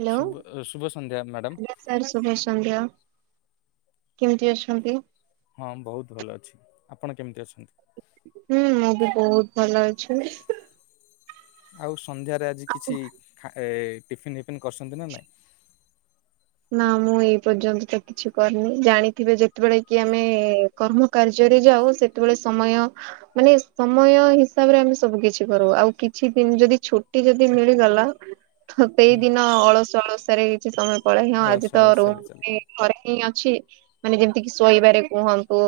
Hello ଶୁଭ ଶୁଭ ସନ୍ଧ୍ୟା ମ୍ୟାଡ଼ାମ ହ୍ୟାଲୋ ସାର୍ ଶୁଭ ସନ୍ଧ୍ୟା କେମିତି ଅଛନ୍ତି? ହଁ ବହୁତ ଭଲ ଅଛି ଆପଣ କେମିତି ଅଛନ୍ତି? ହୁଁ ମୁଁ ବି ବହୁତ ଭଲ ଅଛି। ଆଉ ସନ୍ଧ୍ୟାରେ ଆଜି କିଛି ଟିଫିନ୍ ଫିଫିନ୍ କରିଛନ୍ତି ନା ନାଇଁ? ନା ମୁଁ ଏଇ ପର୍ଯ୍ୟନ୍ତ ତ କିଛି କରିନି ଜାଣିଥିବେ, ଯେତେବେଳେ କି ଆମେ କର୍ମ କାର୍ଯ୍ୟରେ ଯାଉ ସେତେବେଳେ ସମୟ ମାନେ ସମୟ ହିସାବରେ, ଆମେ ସବୁ କିଛି କରୁ ଆଉ କିଛି ଦିନ ଯଦି ଛୁଟି ଯଦି ମିଳିଗଲା ତ ସେଇ ହୁଁ ଦିନ ଅଳସ ଅଳସରେ କିଛି ସମୟ ପଳେଇ ହଁ ଆଜି ଅଳସ ତ ଅଳସରେ ଚାଲ ରୁମରେ ଘରେ ହିଁ ଅ ଛି ମାନେ ଯେମିତି କି ଶୋଇବାରେ କୁହନ୍ତୁ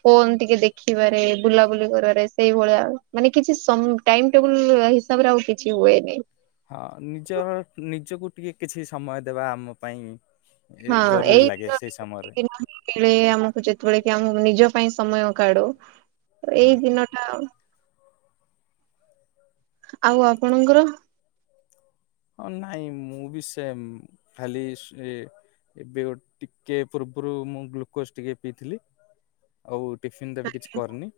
ଫୋନ ଟିକେ ଦେଖିବାରେ ବୁଲାବୁଲି କର କରେ ସେଇଭଳିଆ, ମାନେ କିଛି ସମ୍ ଟାଇମ ଟେବୁଲ୍ ହିସାବରେ ଆଉ କିଛି ହୁଏନି ହଁ ନିଜର ନିଜକୁ ଟିକେ କିଛି ସମୟ ଦେବା ଆମ ପାଇଁ ଏ ହଁ ଜରୁରୀ ଲାଗେ ସେଇ ସମୟରେ ଏଇ [unintelligible] ଆମକୁ ଯେତେବେଳେ କି ଆମକୁ ନିଜ ପାଇଁ ସମୟ କାଢୁ ହଁ ଏଇ ଦିନ ଟା ଆଉ ଆପଣଙ୍କର? ହଁ ନାଇଁ ମୁଁ ବି ସେମ ଖାଲି ଶୁଏ ଏବେ ଟିକେ ପୂର୍ବରୁ ମୁଁ ଗ୍ଲୁକୋଜ ଟିକେ ପିଇଥିଲି, ଆଉ ଟିଫିନ ତ ଏବେ କିଛି କରିନି,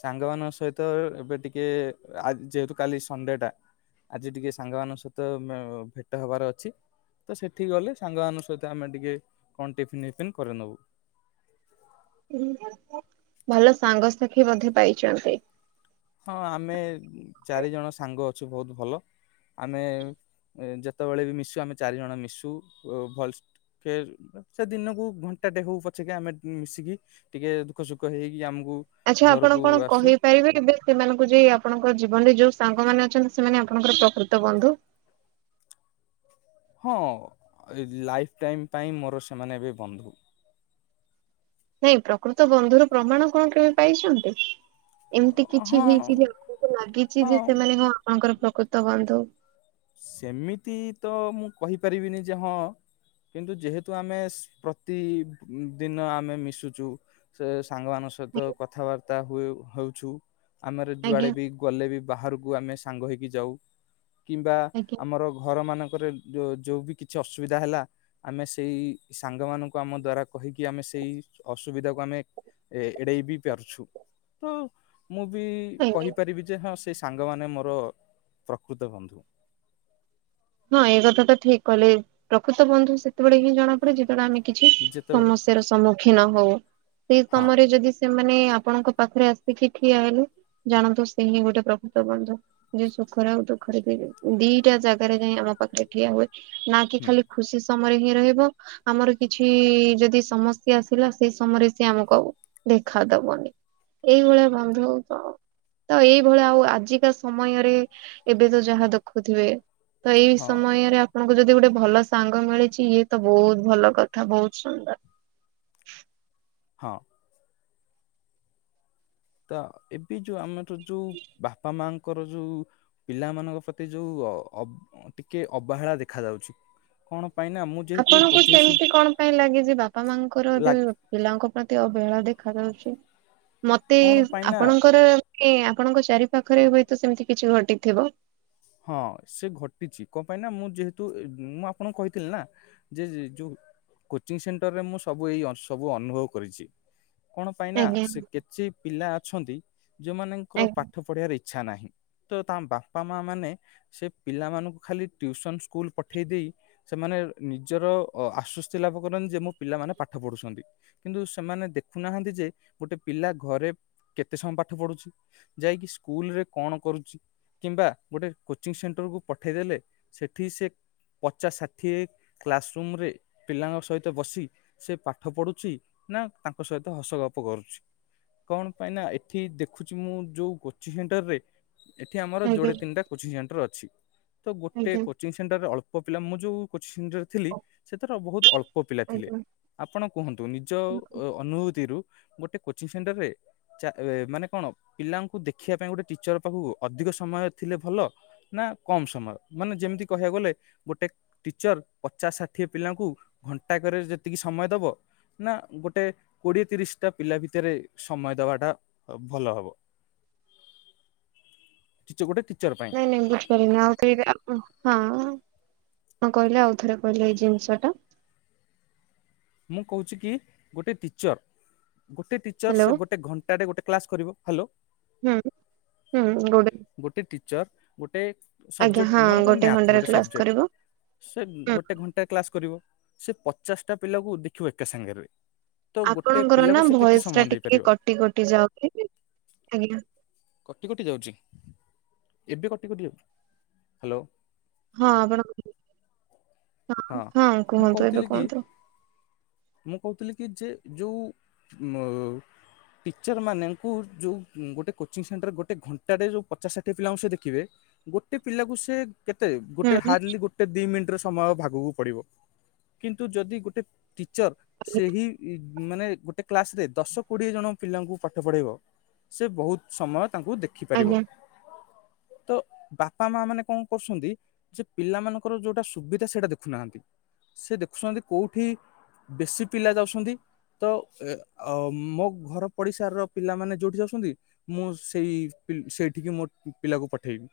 ସାଙ୍ଗମାନଙ୍କ ସ ସହିତ ଏବେ ଟିକେ ଆ ଯେହେତୁ କାଲି ସଣ୍ଡେ ଟା ଆଜି ଟିକେ ସାଙ୍ଗମାନଙ୍କ ସହି ତ ଭେଟ ହବାର ଅଛି। ତ ସେଠିକି ଗଲେ ସାଙ୍ଗମାନଙ୍କ ସହିତ ଆମେ ଟିକେ କଣ ଟିଫିନ ଫିଫନ୍ କରେଇ ନବୁ। ଭଲ ସାଙ୍ଗସାଥିୀ ମଧ୍ୟ ପାଇଛନ୍ତି। ହଁ ଆମେ ଚାରିଜଣ ସାଙ୍ଗ ଅଛୁ ବହୁତ ଭଲ। ଆମେ ଯେତେବେଳେ ବି ମିଶୁ ଆମେ ଚାରି ଜଣ ମିଶୁ ଭଲ ସେ ସେ ଦିନକୁ ଘଣ୍ଟାଟେ ହଉ ପଛକେ ଆମେ ମିଶିକି ଟିକେ ଦୁଃଖ ସୁଖ ହେଇକି ଆମ ଆଚ୍ଛା ଆପଣ କଣ କହିପାରିବେ? ଏବେ ସେମାନଙ୍କୁ ଯେ ଆପଣଙ୍କ ଜୀବନରେ ଯୋଉ ସାଙ୍ଗମାନେ ଅଛନ୍ତି, ସେମାନେ ଆପଣଙ୍କର ପ୍ରକୃତ ବନ୍ଧୁ [unintelligible] ହଁ ଲାଇଫ ଟାଇମ ପାଇଁ ମୋର ସେମାନେ ଏବେ ବନ୍ଧୁ। ନାଇଁ ପ୍ରକୃତ ବନ୍ଧୁର ପ୍ରମାଣ କଣ କେବେ ପାଇଛନ୍ତି? ଏମିତି କିଛି ହଁ ହେଇଛି ଯେ ଆପଣଙ୍କୁ ଲାଗିଛି ହଁ ଯେ, ସେମାନେ ହଁ ଆପଣଙ୍କର ପ୍ରକୃତ ବନ୍ଧୁ। ସେମିତି ତ ମୁଁ କହିପାରିବିନି ଯେ ହଁ କିନ୍ତୁ ଯେହେତୁ ଆମେ ପ୍ରତିଦିନ ଆମେ ମିଶୁଛୁ ସେ ସାଙ୍ଗମାନଙ୍କ ସହିତ କଥାବାର୍ତ୍ତା ହୁଏ ହଉଛୁ। ଆମର ଆଜ୍ଞା ଯୁଆଡେ ବି ଗଲେ ବି ବାହାରକୁ ଆମେ ସାଙ୍ଗ ହେଇକି ଯାଉ। କିମ୍ବା ଆଜ୍ଞା ଆମର ଘରମାନ ଙ୍କରେ ଯୋଉ ବି କିଛି ଅସୁବିଧା ହେଲା, ଆମେ ସେଇ ସାଙ୍ଗମାନଙ୍କୁ ଆମ ଦ୍ୱାରା କହିିକି ଆମେ ସେ ସେଇ ଅସୁବିଧାକୁ ଆମେ ଏଡେଇ ବି ପାରୁଛୁ ତ ମୁଁ ବି ଆଜ୍ଞା କହିପାରିବି ଯେ ହଁ ସେଇ ସାଙ୍ଗମାନେ ମୋର ପ୍ରକୃତ ବନ୍ଧୁ। ହଁ ଏଇ କଥା ତ ଠିକ କହିଲେ ପ୍ରକୃତ ବନ୍ଧୁ ସେତେବେଳେ ହିଁ ଜଣାପଡେ, ଯେତେବେଳେ ଆମେ କିଛି ଯେତେବେଳେ ସମସ୍ୟାର ସମ୍ମୁଖୀନ ହଉ ସେ ହଁ ସମୟରେ ଯଦି ସେମାନେ ଆ ଆପଣଙ୍କ ପାଖରେ ଆସିକି ଠିଆ ହେଲେ ଜାଣନ୍ତୁ ସେ ହିଁ ଗୋଟେ ପ୍ରକୃତ ବନ୍ଧୁ ଯେ ସୁଖରେ ଆଉ ଦୁଃଖ ପାଖେରେ ଥିବେ ଦିଟା ଜାଗାରେ ଯାଇ ଆମ ପାଖରେ ଠିଆ ହୁଏ ନା କି ହୁଁ ଖାଲି ଖୁସି ସମୟରେ ହିଁ ରହିବ, ଆମର କିଛି ଯଦି ସମସ୍ୟା ଆସିଲା ସେଇ ସମୟରେ ସିଏ ଆମକୁ ଆଉ ଦେଖାଦବନି ଏଇଭଳିଆ ବନ୍ଧୁ ତ ତ ଏଇଭଳିଆ ଆଉ ଆଜିକା ସମୟରେ ଏବେ ତ ଯାହା ଦେଖୁଥିବେ। ତ ଏଇ ହଁ ସମୟରେ ଆପଣ ଯଦି ଗୋଟେ ଭଲ ସାଙ୍ଗ ମିଳିଛି ଇଏ ତ ବହୁତ ଭଲ କଥା ବହୁତ ସୁନ୍ଦର। [unintelligible] ହଁ। ତ ଏବେ ଯୋଉଁ ଆମର ଯୋଉଁ ବାପା ମାଙ୍କ ଙ୍କର ଯୋଉଁ ପିଲାମାନଙ୍କ ପ୍ରତି ଯୋଉଁ ଟିକେ ଅବହେଳା ଦେଖା ଯାଉଛି। କଣ? ପାଇଁ ନା ମୁଁ ଯେହେତୁ ଆପଣଙ୍କୁ କୋଚିଂ ସେ ସେମିତି କଣ ପାଇଁ ଲାଗେଛି ବାପା ମାଙ୍କର ଲା ବି ପିଲାଙ୍କ ପ୍ରତି ଅ ବେଳା ଦେଖାଯାଉଛି ମତେ କଣ ପାଇଁ ନା ଆପଣଙ୍କର ମାନେ ଆପଣଙ୍କ ଚାରି ପାଖରେ ହୁଏତ ସେମିତି କିଛି ଘଟିଥିବ। ହଁ ସେ ଘଟିଛି କଣ ପାଇଁ ନାଁ ମୁଁ ଯେହେତୁ ମୁଁ ଆପଣଙ୍କୁ କହିଥିଲି ନା ଯେ ଯୋଉଁ କୋଚିଂ ସେଣ୍ଟରରେ ମୁଁ ସବୁ ଏଇ ସବୁ ଅନୁଭବ କରିଛି। କଣ ପାଇଁ ନା ଆଜ୍ଞା ସେ କେତେ ପିଲା ଅଛନ୍ତି ଯୋଉଁ ମାନଙ୍କର ଆଜ୍ଞା ପାଠ ପଢିବାର। ଇଛା ନାହିଁ ତ ତା ବାପା ମା ମାନେ ସେ ପିଲାମାନଙ୍କୁ ଖାଲି ଟିଉସନ ସ୍କୁଲ ପଠେଇ ଦେଇେ ସେମାନେ ନିଜର ଆସ ଖୁସି ଲାଭ କରନ୍ତି ଯେ ମୋ ପିଲାମାନେ ପାଠ ପଢୁଛନ୍ତି। କିନ୍ତୁ ସେମାନେ ଦେଖୁନାହାନ୍ତି ଯେ ଗୋଟେ ପିଲା ଘ ରେ କେତେ ସମୟ ପାଠ ପଢୁଛି ଯାଇକି ସ୍କୁଲରେ କଣ କରୁଛି କିମ୍ବା ଗୋଟେ କୋଚିଂ ସେଣ୍ଟରକୁ ପଠେଇ ଦେଲେ ସେଠି ସେ ପଚାଶ ଷାଠିଏ କ୍ଲାସ ରୁମ ରେ ପିଲାଙ୍କ ସହିତ ବସି ସେ ପାଠ ପଢୁଛି। ନା ତାଙ୍କ ସହିତ ହସଗପ କରୁଛି। କଣ ପାଇଁ ନାଁ ଏଠି ଦେଖୁଛି ମୁଁ ଯୋଉ କୋଚିଂ ସେଣ୍ଟର ରେ ଏଠି ଆମର ଆଜ୍ଞା ଯୋଡେ ତିନିଟା କୋଚିଂ ସେଣ୍ଟର ଅଛି ତ ଗୋଟେ ଆଜ୍ଞା କୋଚିଂ ସେଣ୍ଟରରେ ଅଳ୍ପ ଅଳ୍ପ ପିଲା ମୁଁ ଯୋଉ କୋଚିଂ ଥିଲି ସେଥିର ବହୁତ ଅଳ୍ପ ପିଲା ଥିଲେ। ଆଜ୍ଞା। ଆପଣ କୁହନ୍ତୁ ନିଜ ଅନୁଭୂତିରୁ ଗୋଟେ କୋଚିଂ ସେଣ୍ଟର ରେ ଚା ମାନେ କଣ ପିଲାଙ୍କୁ ଦେଖିବା ପାଇଁ ଗୋଟେ ଟିଚର ପାଖକୁ ଅଧିକ ସମୟ ଥିଲେ ଭଲ ନାଁ କମ ସମୟ ମାନେ ଯେମିତି କହିବାକୁ ଗଲେ ଗୋଟେ ଟିଚର ପଚାଶ ଷାଠିଏ ପିଲା ପାଙ୍କୁ ଘଣ୍ଟାକ ଯେତିକି ସମୟ ଦବ ନାଁ ଗୋଟେ କୋଡି଼ଏ ତିରିଶ ଟା ପିଲା ଭିତରେ ସମୟ ଦବାଟା ଭଲ ହବ? [unintelligible] ଚୌଡା କି ନାଇଁ ନାଇଁ ବୁଝିପାରିଲିନି ଆଉ [inaudible] ହଁ। କଣ କହିଲେ ଆଉଥରେ କହିଲେ ଏଇ ଜିନିଷ ଟା? ମୁଁ କହୁଛି କି ଗୋଟେ ଟିଚର୍ ଗୋଟେ ଟିଚର ହ୍ୟାଲୋ ସେ ଗୋଟେ ଘଣ୍ଟା ଗୋଟେ କ୍ଲାସ୍ କରିବ ହ୍ୟାଲୋ। ହୁଁ ହୁଁ [inaudible] [inaudible] ଗୋଟେ ଆଜ୍ଞା ହଁ ସବଜେକ୍ଟ ମନେକର ମ୍ୟାଥ୍ ଘଣ୍ଟାରେ ଗୋଟେ କ୍ଲାସ ସବଜେକ୍ଟ କରିବ। ସେ ଗୋଟେ ଘଣ୍ଟାରେ କ୍ଲାସ୍ କରିବ ସେ ପଚାଶଟା ପିଲାକୁ ଦେଖିବ ଏକା ସାଙ୍ଗରେ ତ ଗୋଟେ ଆପଣଙ୍କର ପିଲାକୁ ନା ସେ କେତେ ଭୟସ ସମୟ ଟା ଟିକେ ଦେଇପାରିବ କଟି କଟି ଯାଉଛି ଆଜ୍ଞା। କଟି କଟି ଯାଉଛି ଏବେ କଟି କଟି ଯାଉଛି ହ୍ୟାଲୋ। ହଁ ଆପଣ ହଁ ମୁଁ କୁହନ୍ତୁ ଏବେ କହୁଥିଲି କି କୁହନ୍ତୁ। ମୁଁ କହୁଥିଲି କି ଯେ ଯୋଉ ଉ ଟିଚର ମାନଙ୍କୁ ଯେଉଁ ଗୋଟେ କୋଚିଂ ସେଣ୍ଟର ଗୋଟେ ଘଣ୍ଟାଟେ ଯେଉଁ ପଚା ଷାଠିଏ ପିଲାଙ୍କୁ ସେ ଦେଖିବେ ଗୋଟେ ପିଲାକୁ ସେ କେତେ ଗୋଟେ ହୁଁ। ହାର୍ଡଲି ଗୋଟେ ଦି ମିନିଟ ର ସମୟ ଆଗକୁ ପଡିବ କିନ୍ତୁ ଯଦି ଗୋଟେ ଟିଚର ସେହି ମାନେ ଗୋଟେ କ୍ଲାସରେ ଦଶ କୋଡ଼ିଏ ଜଣ ପିଲାଙ୍କୁ ପାଠ ପଢ଼ାଇବ ସେ ବହୁତ ସମୟ ତାଙ୍କୁ ଦେଖିପାରିବ। ଆଜ୍ଞା। ତ ବାପା ମା ମାନେ କଣ କରୁଛନ୍ତି ଯେ ପିଲାମାନଙ୍କର ଯୋଉଟା ସୁବିଧା ସେଇଟା ଦେଖୁ ଦେଖୁନାହାନ୍ତି ସେ ଦେଖୁଛନ୍ତି କୋଉଠି ବେଶୀ ପିଲା ଯାଉଛନ୍ତି। ତ ମୋ ଘର ପଡିଶାର ର ପିଲାମାନେ ଯୋଉଠି ଯାଉଛନ୍ତି ମୁଁ ସେଇ ସେଇଠିକି ମୋ ପିଲାକୁ ପଠେଇବି।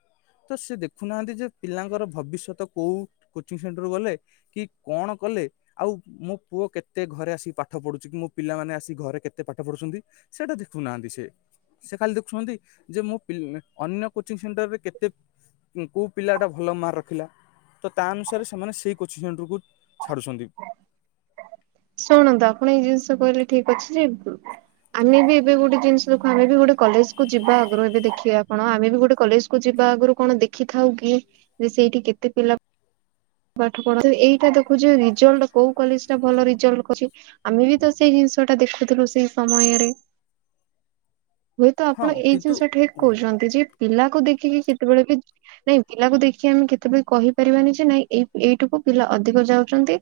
ତ ସେ ଦେଖୁନାହାନ୍ତି ଯେ ପିଲାଙ୍କର ଭବିଷ୍ୟତ କୋଉ କୋଚିଂ ଗ କଣ କଲେ ଆଉ ମୋ ପୁଅ କେତେ ଘରେ ଆସିକି ପାଠ ପଢୁ଼ଚି ମୋ ପିଲାମାନେ ମାନେ ଆସି ଘରେ କେତେ ପାଠ ପଢୁଛନ୍ତି ସେଇଟା ଦେଖୁନାହାନ୍ତି ସେ ସେ ଖାଲି ଦେଖୁଛନ୍ତି ଯେ ମୁଁ ଅନ୍ୟ କୋଚିଂ ସେଣ୍ଟରରେ କେତେ କୋଉ ପିଲା ଟା ଭଲ ମାର୍କ ରଖିଲା ତ ତା ଅନୁସାରେ ସେମାନେ ସେ କୋଚିଂ ସେଣ୍ଟରକୁ ଛାଡ଼ୁଛନ୍ତି। ଶୁଣନ୍ତୁ ଆପଣ ଏଇ ଜିନିଷ କହିଲେ ଠିକ ଅଛି ଯେ ଆମେ ବି ଏବେ ଗୋଟେ ଜିନିଷ ଦେଖୁ ଆମେ ବି ଗୋଟେ କଲେଜ କୁ ଯିବା ଆଗ୍ରହ ଏବେ ଦେଖିବା ଆପଣ ଆମେ ବି ଗୋଟେ କଲେଜ କୁ ଯିବୁ ବା ଆଗରୁ କଣ ଦେଖିଥାଉ କି ଯେ ସେଇଠି କେତେ ପିଲା ପାଠ ପଢ ଏଇଟା ଦେଖୁଛୁ ରିଜଲ୍ଟ କୋଉ କଲେଜ ଟା ଭଲଜଲ୍ କରଛି ଆମେ ବି ତ ସେଇ ଜିନ୍ସ ଜିନିଷ ଟା ଦେଖୁଥିଲୁ ସେଇ ସମୟରେ ହୁଏତ ହଁ ଆପଣ ଏଇ କିନ୍ତୁ ଜିନିଷ ଠିକ କହୁଛନ୍ତି ଯେ ପିଲା ଦେଖିକି କେତେବେଳେ ବି ନାଇଁ ପିଲାକୁ ଦେଖିକି ଆମେ କେତେବେଳେ କହିପାରିବାନି ଯେ ନାଇଁ ଏଇ ଏଇଠାକୁ ପିଲା ଅଧିକ ଯାଉଛନ୍ତି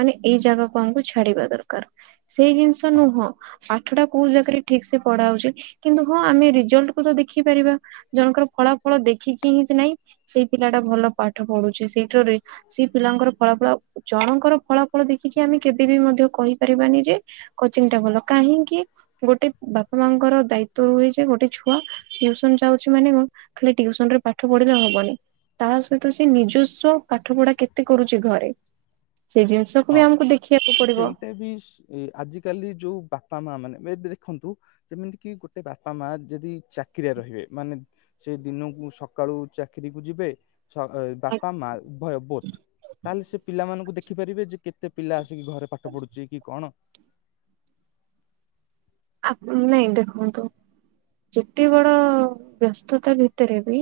ମାନେ ଏଇ ଜାଗାକୁ ଆମକୁ ଛାଡିବା ଦରକାର। ସେଇ ଜିନିଷ ହଁ ନୁହଁ ପାଠଟା କୋଉ ଜକିରେ ଠିକ ସେ ପଢା ହାଉଛି କିନ୍ତୁ ହଁ ଆମେ ରିଜଲ୍ଟ କୁ ତ ଦେଖି ପାରିବା ଜଣଙ୍କର ଫଳାଫଳ ଦେଖୁ ଦେଖିକି ହିଁ ନାଇଁ ସେଇ ପିଲା ଟା ଭଲ ପାଠ ପଢୁଛି ସେଇଠା ସେ ପିଲାଙ୍କର ଫଳାଫଳ ଜଣଙ୍କର ଫଳାଫଳ ଦେଖିକି ଆମେ କେବେ ବି ମଧ୍ୟ କହିପାରିବାନି ଯେ କୋଚିଂ ଟା ଭଲ କାହିଁକି ଗୋଟେ ବାପା ମାଙ୍କର ଦାୟିତ୍ଵ ରୁହେ ଯେ ଗୋଟେ ଛୁଆ ଯାଉଛି ମାନେ ମୁ ଖାଲି ଟିଉସନ ରେ ପାଠ ପଢିଲେ ହବନି ତା ସହିତ ସେ ନିଜସ୍ଵ ପାଠ ପଢା କେତେ କରୁଚି ଘରେ? ସେ ଜିନିଷକୁ ବି ହଁ ଆମକୁ ଦେଖିବାକୁ ପଡିବ ସେଇଟା ବି ସ ଆଜିକାଲି ଯୋଉ ବାପା ମା ମାନେ ଏବେ ଦେଖନ୍ତୁ ଯେମିତି କି ଗୋଟେ ବାପା ମା ଯଦି ଚାକିରିଆରେ ରହିବେ ମାନେ ସେ ଦିନକୁ ସକାଳୁ ଚାକିରି କୁ ଯିବେ ସ ବାପା ମା ଭୟ ବୋଥ ତାହେଲେ ସେ ପିଲାମାନଙ୍କୁ ଦେଖି ପାରିବେ ଯେ କେତେ ପିଲା ଆସୁ ଘରେ ପାଠ ପଢୁଚି କି କଣ? ଆପଣ ନାଇଁ ଦେଖନ୍ତୁ ଯେତେ ବଡ ବ୍ୟସ୍ତତା ଭିତରେ ବି?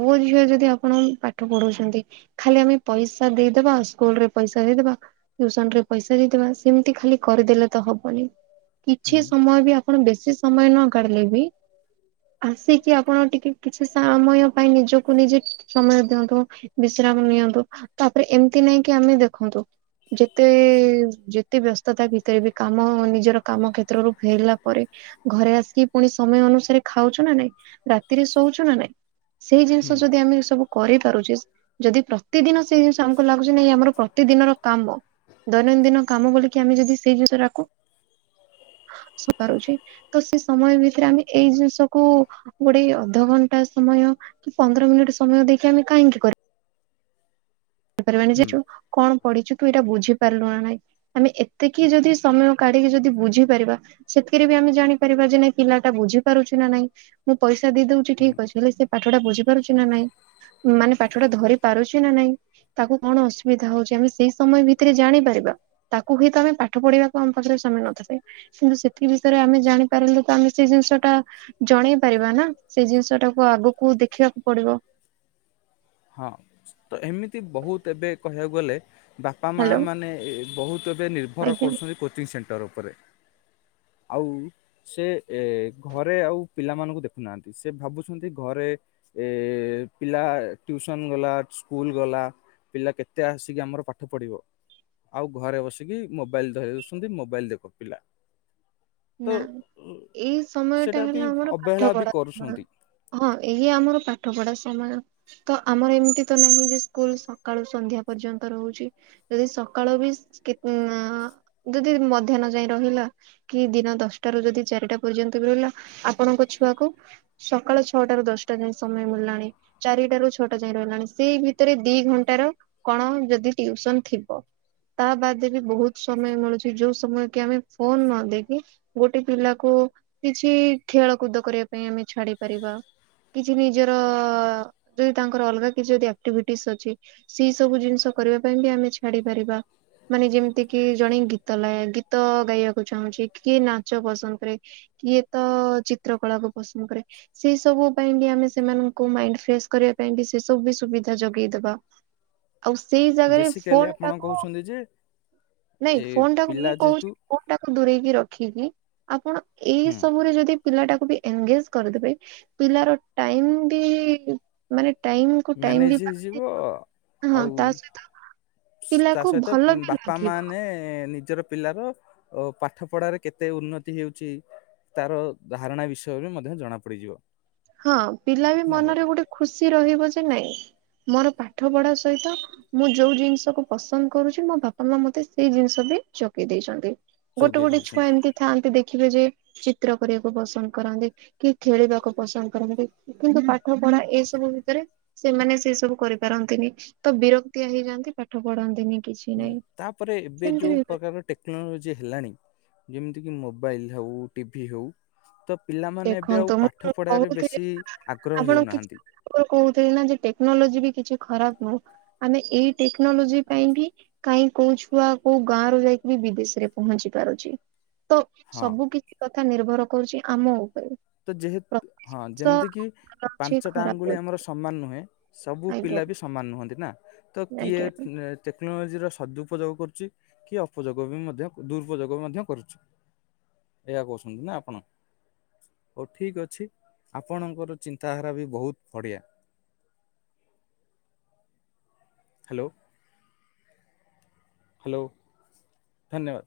ପୁଅ ଝିଅ ଯଦି ଆପଣ ପାଠ ପଢଉଛନ୍ତି ଖାଲି ଆମେ ପଇସା ଦେଇଦବା ଆଉ ସ୍କୁଲରେ ପଇସା ସା ଦେଇଦବା ଟିଉସନରେ ପଇସା ଦେଇଦବା ସେମିତି ଖାଲି କରିଦେଲେ ତ ହବନି। କିଛି ହୁଁ ସମୟ ବି ଆପଣ ବେଶୀ ସମୟ ନ କାଢିଲେ ବି? ଆସିକି ଆପଣ ଟିକେ କିଛି ସମୟ ପାଇଁ ନିଜକୁ ନିଜେ ସମୟ ଦିଅନ୍ତୁ ବିଶ୍ରାମ ନିଅନ୍ତୁ ତାପରେ ଏମିତି ନାଇଁକ ଆମେ ଦେଖନ୍ତୁ ଯେତେ ଯେତେ ବ୍ୟସ୍ତତା ଭିତରେ ବି କାମ ନିଜର କାମ କ୍ଷେତ୍ରରୁ ଫେରିଲା ପରେ ଘରେ ଆସିକି ପୁଣି ସମୟ ଅନୁସାରେ ଖାଉଚୁ ନା ନାଇଁ ରାତିରେ ଶୋଉଛୁ ନା ନାଇଁ? ସେଇ ହୁଁ ଜିନିଷ ଯଦି ଆମେ ସବୁ କରିପାରୁଛେ ଯଦି ପ୍ର ପ୍ରତିଦିନ ସେ ଜିନିଷ ଆମକୁ ଲାଗୁଛି ନାଇଁ ଆମର ପ୍ରତିଦିନର କାମ ଦୈନନ୍ଦିନ କାମ ବୋଲିକି ଆମେ ଯଦି ସେଇ ଜିନିଷଟାକୁ [unintelligible] ରୋହୁଚି ତ ସେ ସମୟ ଭିତରେ ଆମେ ଏଇ ଜିନିଷକୁୁ ଗୋଟେ ଅଧଘଣ୍ଟା ସମ ସମୟ କି ପନ୍ଦର ମିନିଟ ସମୟ ଦେଇକି ଆମେ କାହିଁକି କରି ପାରିବାନି ସେ ହୁଁ ଯଉ କଣ? ପଢିଚୁ ତୁ ଏଇଟା ବୁଝି ପାରିଲୁ ନା ନାଇଁ ଆମେ ଏତିକି ଯଦି ସମୟ କାଢିକି ଯଦି ବୁଝିପାରିବା ସେ ବି ଆମେ ଜାଣି ପାରିବା ଯେ ନାଇଁ ପିଲାଟା ବୁଝିାରୁଛି କି ନା ନାଇଁ ମୁଁ ପଇସା ଦେଇ ଦଉଛି ଠିକ୍ ଅଛି ହେଲେ ସେ ପାଠ ଟା ବୁଝି ପାରୁଚି ନା ନାଇଁ? ମାନେ ପାଠ ଟା ଧରି ପାରୁଚି ନା ନାଇଁ? ତାକୁ କଣ ଅସୁବିଧା ହୋଉଚି ଆମେ ସେଇ ସମୟ ଭିତରେ ଜାଣିପାରିବା ତାକୁ ହୁଏତ ଆମେ ପାଠ ପଢିବାକୁ ଆମ ପାଖରେ ସମ୍ ନ କିନ୍ତୁ ସେଥି ବିଷୟରେ ଆମେ ଜାଣିପାରିଲେ ତ ଆମେ ସେଇ ଜିନିଷ ଟା ଜଣେଇ ପାରିବା ନା? ସେଇ ଜିନିଷ ଟାକୁ ଆଗକୁ ଦେଖିବାକୁ ପଡିବ। ହଁ ତ ଏମିତି ବହୁତ ଏବେ କହିବାକୁ ଗଲେ ବାପା ମା ହ୍ୟାଲୋ ମାନେ ଏ ବହୁତ ଏବେ ନିର୍ଭର ଆଜ୍ଞା କରୁଛନ୍ତି କୋଚିଂ ସେଣ୍ଟର୍ ଉପରେ। ଆଉ ସେ ଏ ଘରେ ଆଉ ପିଲା ମାନଙ୍କୁ ଦେଖୁନାହାନ୍ତି ସେ ଭାବୁଛନ୍ତି ଘରେ ଏ ପିଲା ଟିଉସନ ଗଲା ସ୍କୁଲ ଗଲା। ପିଲା କେତେ ଆସିକି ଆମର ପାଠ ପଢିବ? ଆଉ ଘରେ ବସିକି ମୋବାଇଲ ଧଉଛନ୍ତି ମୋବାଇଲ ଦେଖ ପିଲା? ତ ନା ଏଇ ସମୟ ଟା ସେଟା ବି ହେଲା ଆମର ପାଠ ଅବହେଳା ବି ପଢା ସମୟ। କରୁଛନ୍ତି ହଁ ଏଇ ଆମର ପାଠ ପଢା ସମୟ ତ ଆମର ଏମିତି ତ ନାହିଁ ଯେ ସ୍କୁଲ ସକାଳୁ ସନ୍ଧ୍ୟା ପରେ। ପର୍ଯ୍ୟନ୍ତ ରହୁଛି ଯଦି ସକାଳୁ ବି କି ଅ ଯଦି ମଧ୍ୟାହ୍ନ ଯାଏ ରହିଲା। କି ଦିନ ଦଶଟାରୁ ଯଦି ଚାରିଟା ପର୍ଯ୍ୟନ୍ତ ବି ରହିଲା ଆପଣଙ୍କ ଛୁଆକୁ ସକାଳ ଛଅଟାରୁ ଦଶ ଟା ଯାଏ ସମୟ ମିଳିଲାଣି ଚାରିଟାରୁ ଛଅଟା ଯାଏ ରହିଲାଣି ସେଇ ଭିତରେ ଦି ଘଣ୍ଟାର କଣ ଯଦି ଟିଉସନ ଥିବ ତା ବାଦେ ବି ବହୁତ ସମୟ ମିଳୁଛି ଯୋଉ ସମୟ କି ଆମେ ଫୋନ ନ ଦେଖି ଦେଖି ଗୋଟେ ପିଲାକୁ କିଛି ଖେଳକୁଦ କରିବା ପାଇଁ ଆମେ ଛାଡି ପାରିବା। କିଛି ନିଜର ଯଦି ତାଙ୍କର ଅଲଗା କିଛି ଯଦି ଆକ୍ଟିଭିଟିସ ଅଛି ସେଇ ସବୁ ଜିନିଷ କରିବା ପାଇଁ ବି ଆମେ ଛାଡି ପାରିବା। ମାନେ ଯେମିତି କି ଜଣେ ଗୀତଲ, ଗୀତ ଗାଇବାକୁ ଚାହୁଁଛି। କିଏ ନାଚ ପସନ୍ଦ କରେ? କିଏ ତ ଚିତ୍ର କଳା କୁ ପସନ୍ଦ କରେ? ସେଇ ସବୁ ପାଇଁ ଆମେ ସେମାନଙ୍କୁ ମାଇଣ୍ଡ ଫ୍ରେଶ କରିବା ପାଇଁ ବି ସେ ସବୁ ବି ସୁବିଧା ଯୋଗେଇଦବା। ଆଉ ସେଇ ଜାଗାରେ ବେସିକାଲି ଫୋନ ଆପଣ ଟାକୁ କହୁଛନ୍ତି ଯେ ନାଇଁ ଏ ଫୋନ ଟାକୁ ପିଲା ମୁଁ କହୁଛି ଯେହେତୁ ଫୋନ ଟାକୁ ଦୂରେଇକି ରଖିକି। ଆପଣ ଏଇ ହୁଁ ସବୁରେ ଯଦି ପିଲାଟାକୁ ବି ଏନଗେଜ କରିଦେବେ ପିଲାର ଟାଇମ ବି ମାନେ ଟାଇମ କୁ ଟାଇମ ବି ମ୍ୟାନେଜ ପାଇବେ। ହେଇଯିବ ଅ ହଁ ଆଉ ତା ସହିତ ତା ପିଲାକୁ ସହିତ ଭଲ ବି ବାପା ଲାଗିବ ମାାନେ ନି ନିଜର ପିଲାର ଅ ପାଠ ପଢାରେ କେତେ ଉନ୍ନତି ହେଉଛି ତାର ଧାରଣା ବିଷୟ ବି ମଧ୍ୟ ଜଣା ପଡିଯିବ। ହଁ ପିଲା ବି ନା କଣ ମନରେ ଗୋଟେ ଖୁସି ରହିବ ଯେ ନାଇଁ ମୋର ପାଠ ପଢା ସହିତ ମୁଁ ଯୋଉ ଜିନିଷକୁ ପସନ୍ଦ କରୁଛି ମୋ ବାପା ମା ମତେ ସେଇ ଜିନିଷ ଚକି ଦେଇଛନ୍ତି ଗୋଟେ ଯୋଗେଇ ଗୋଟେ ଛୁଆ ଦେଇଛନ୍ତି। ଏମିତି ଥାଆନ୍ତି ଦେଖ ଦେଖିବେ ଯେ ଚିତ୍ର କରିବାକୁ ପସନ୍ଦ କରନ୍ତି କି ଖେଳିବାକୁ ପସନ୍ଦ କରନ୍ତି କିନ୍ତୁ ପାଠ ପଢା ଏସବୁ ଭିତରେ ସେମାନେ ସେ ସବୁ କରିପାରନ୍ତିନି ତ ବିରକ୍ତିଆ ହେଇଯାନ୍ତି ପାଠ ପଢନ୍ତିନି। କିଛି ହୁଁ ନାହିଁ। ତାପରେ ଏବେ ସେମିତି ଯୋଉ ବି ପ୍ରକାର ଟେକ୍ନୋଲୋଜି ହେଲାଣି। ଯେମିତିକି ମୋବାଇଲ୍ ହେଉ ଟିଭି ହେଉ ତ ପିଲାମାନେ ଏବେ ଆଉ ଦେଖନ୍ତୁ ମୁଁ ପାଠ ପଢାରେ କହୁଥିଲି ବେଶୀ ଆଗ୍ରହ କିଛି ହେଉନାହାନ୍ତି। ଆପଣ କହୁଥିଲେ ନା ଯେ ଟେକ୍ନୋଲୋଜି ବି କିଛି ଖରାପ ହ ଆମେ ଏଇ ଟେକ୍ନୋଲୋଜି ପାଇଁ ବି କାଇହିଁ କୋଉ ଛୁଆ କୋଉ ଗାଁ ର ଯାଇକି ବି ବିଦେଶ ରେ ପହଞ୍ଚି ପାରୁଛି ତ ହଁ ସବୁ କିଛି କଥା ନିର୍ଭର କରୁଛି ଆମ ଉ ତ ଯେହେତ ହଁ ଯେମିତି କିି ଅଛି ପାଞ୍ଚଟା ଖରାପ ଆଙ୍ଗୁଳି ଅଛି ଆମର ସମାନ ନୁହେଁ। ସବୁ ଆଜ୍ଞା ପିଲା ବି ସମାନ ନୁହନ୍ତି ନା ତ କିଏ ଏ ଆଜ୍ଞା। ଟେକ୍ ଟେକ୍ନୋଲୋଜିର ସଦୁପଯୋଗ କରୁଛି କି ଅପଯୋଗ ବି ମଧ୍ୟ ଦୁରୁପଯୋଗ ମଧ୍ୟ କରୁଛି। ଏଆ କହୁଛନ୍ତି ନା ଆପଣ? ହଉ ଠିକ ଅଛି ଆପଣଙ୍କର ଚିନ୍ତାଧାରା ବି ବହୁତ ବଢିଆ। ଆ ହ୍ୟାଲୋ ହ୍ୟାଲୋ ଧନ୍ୟବାଦ।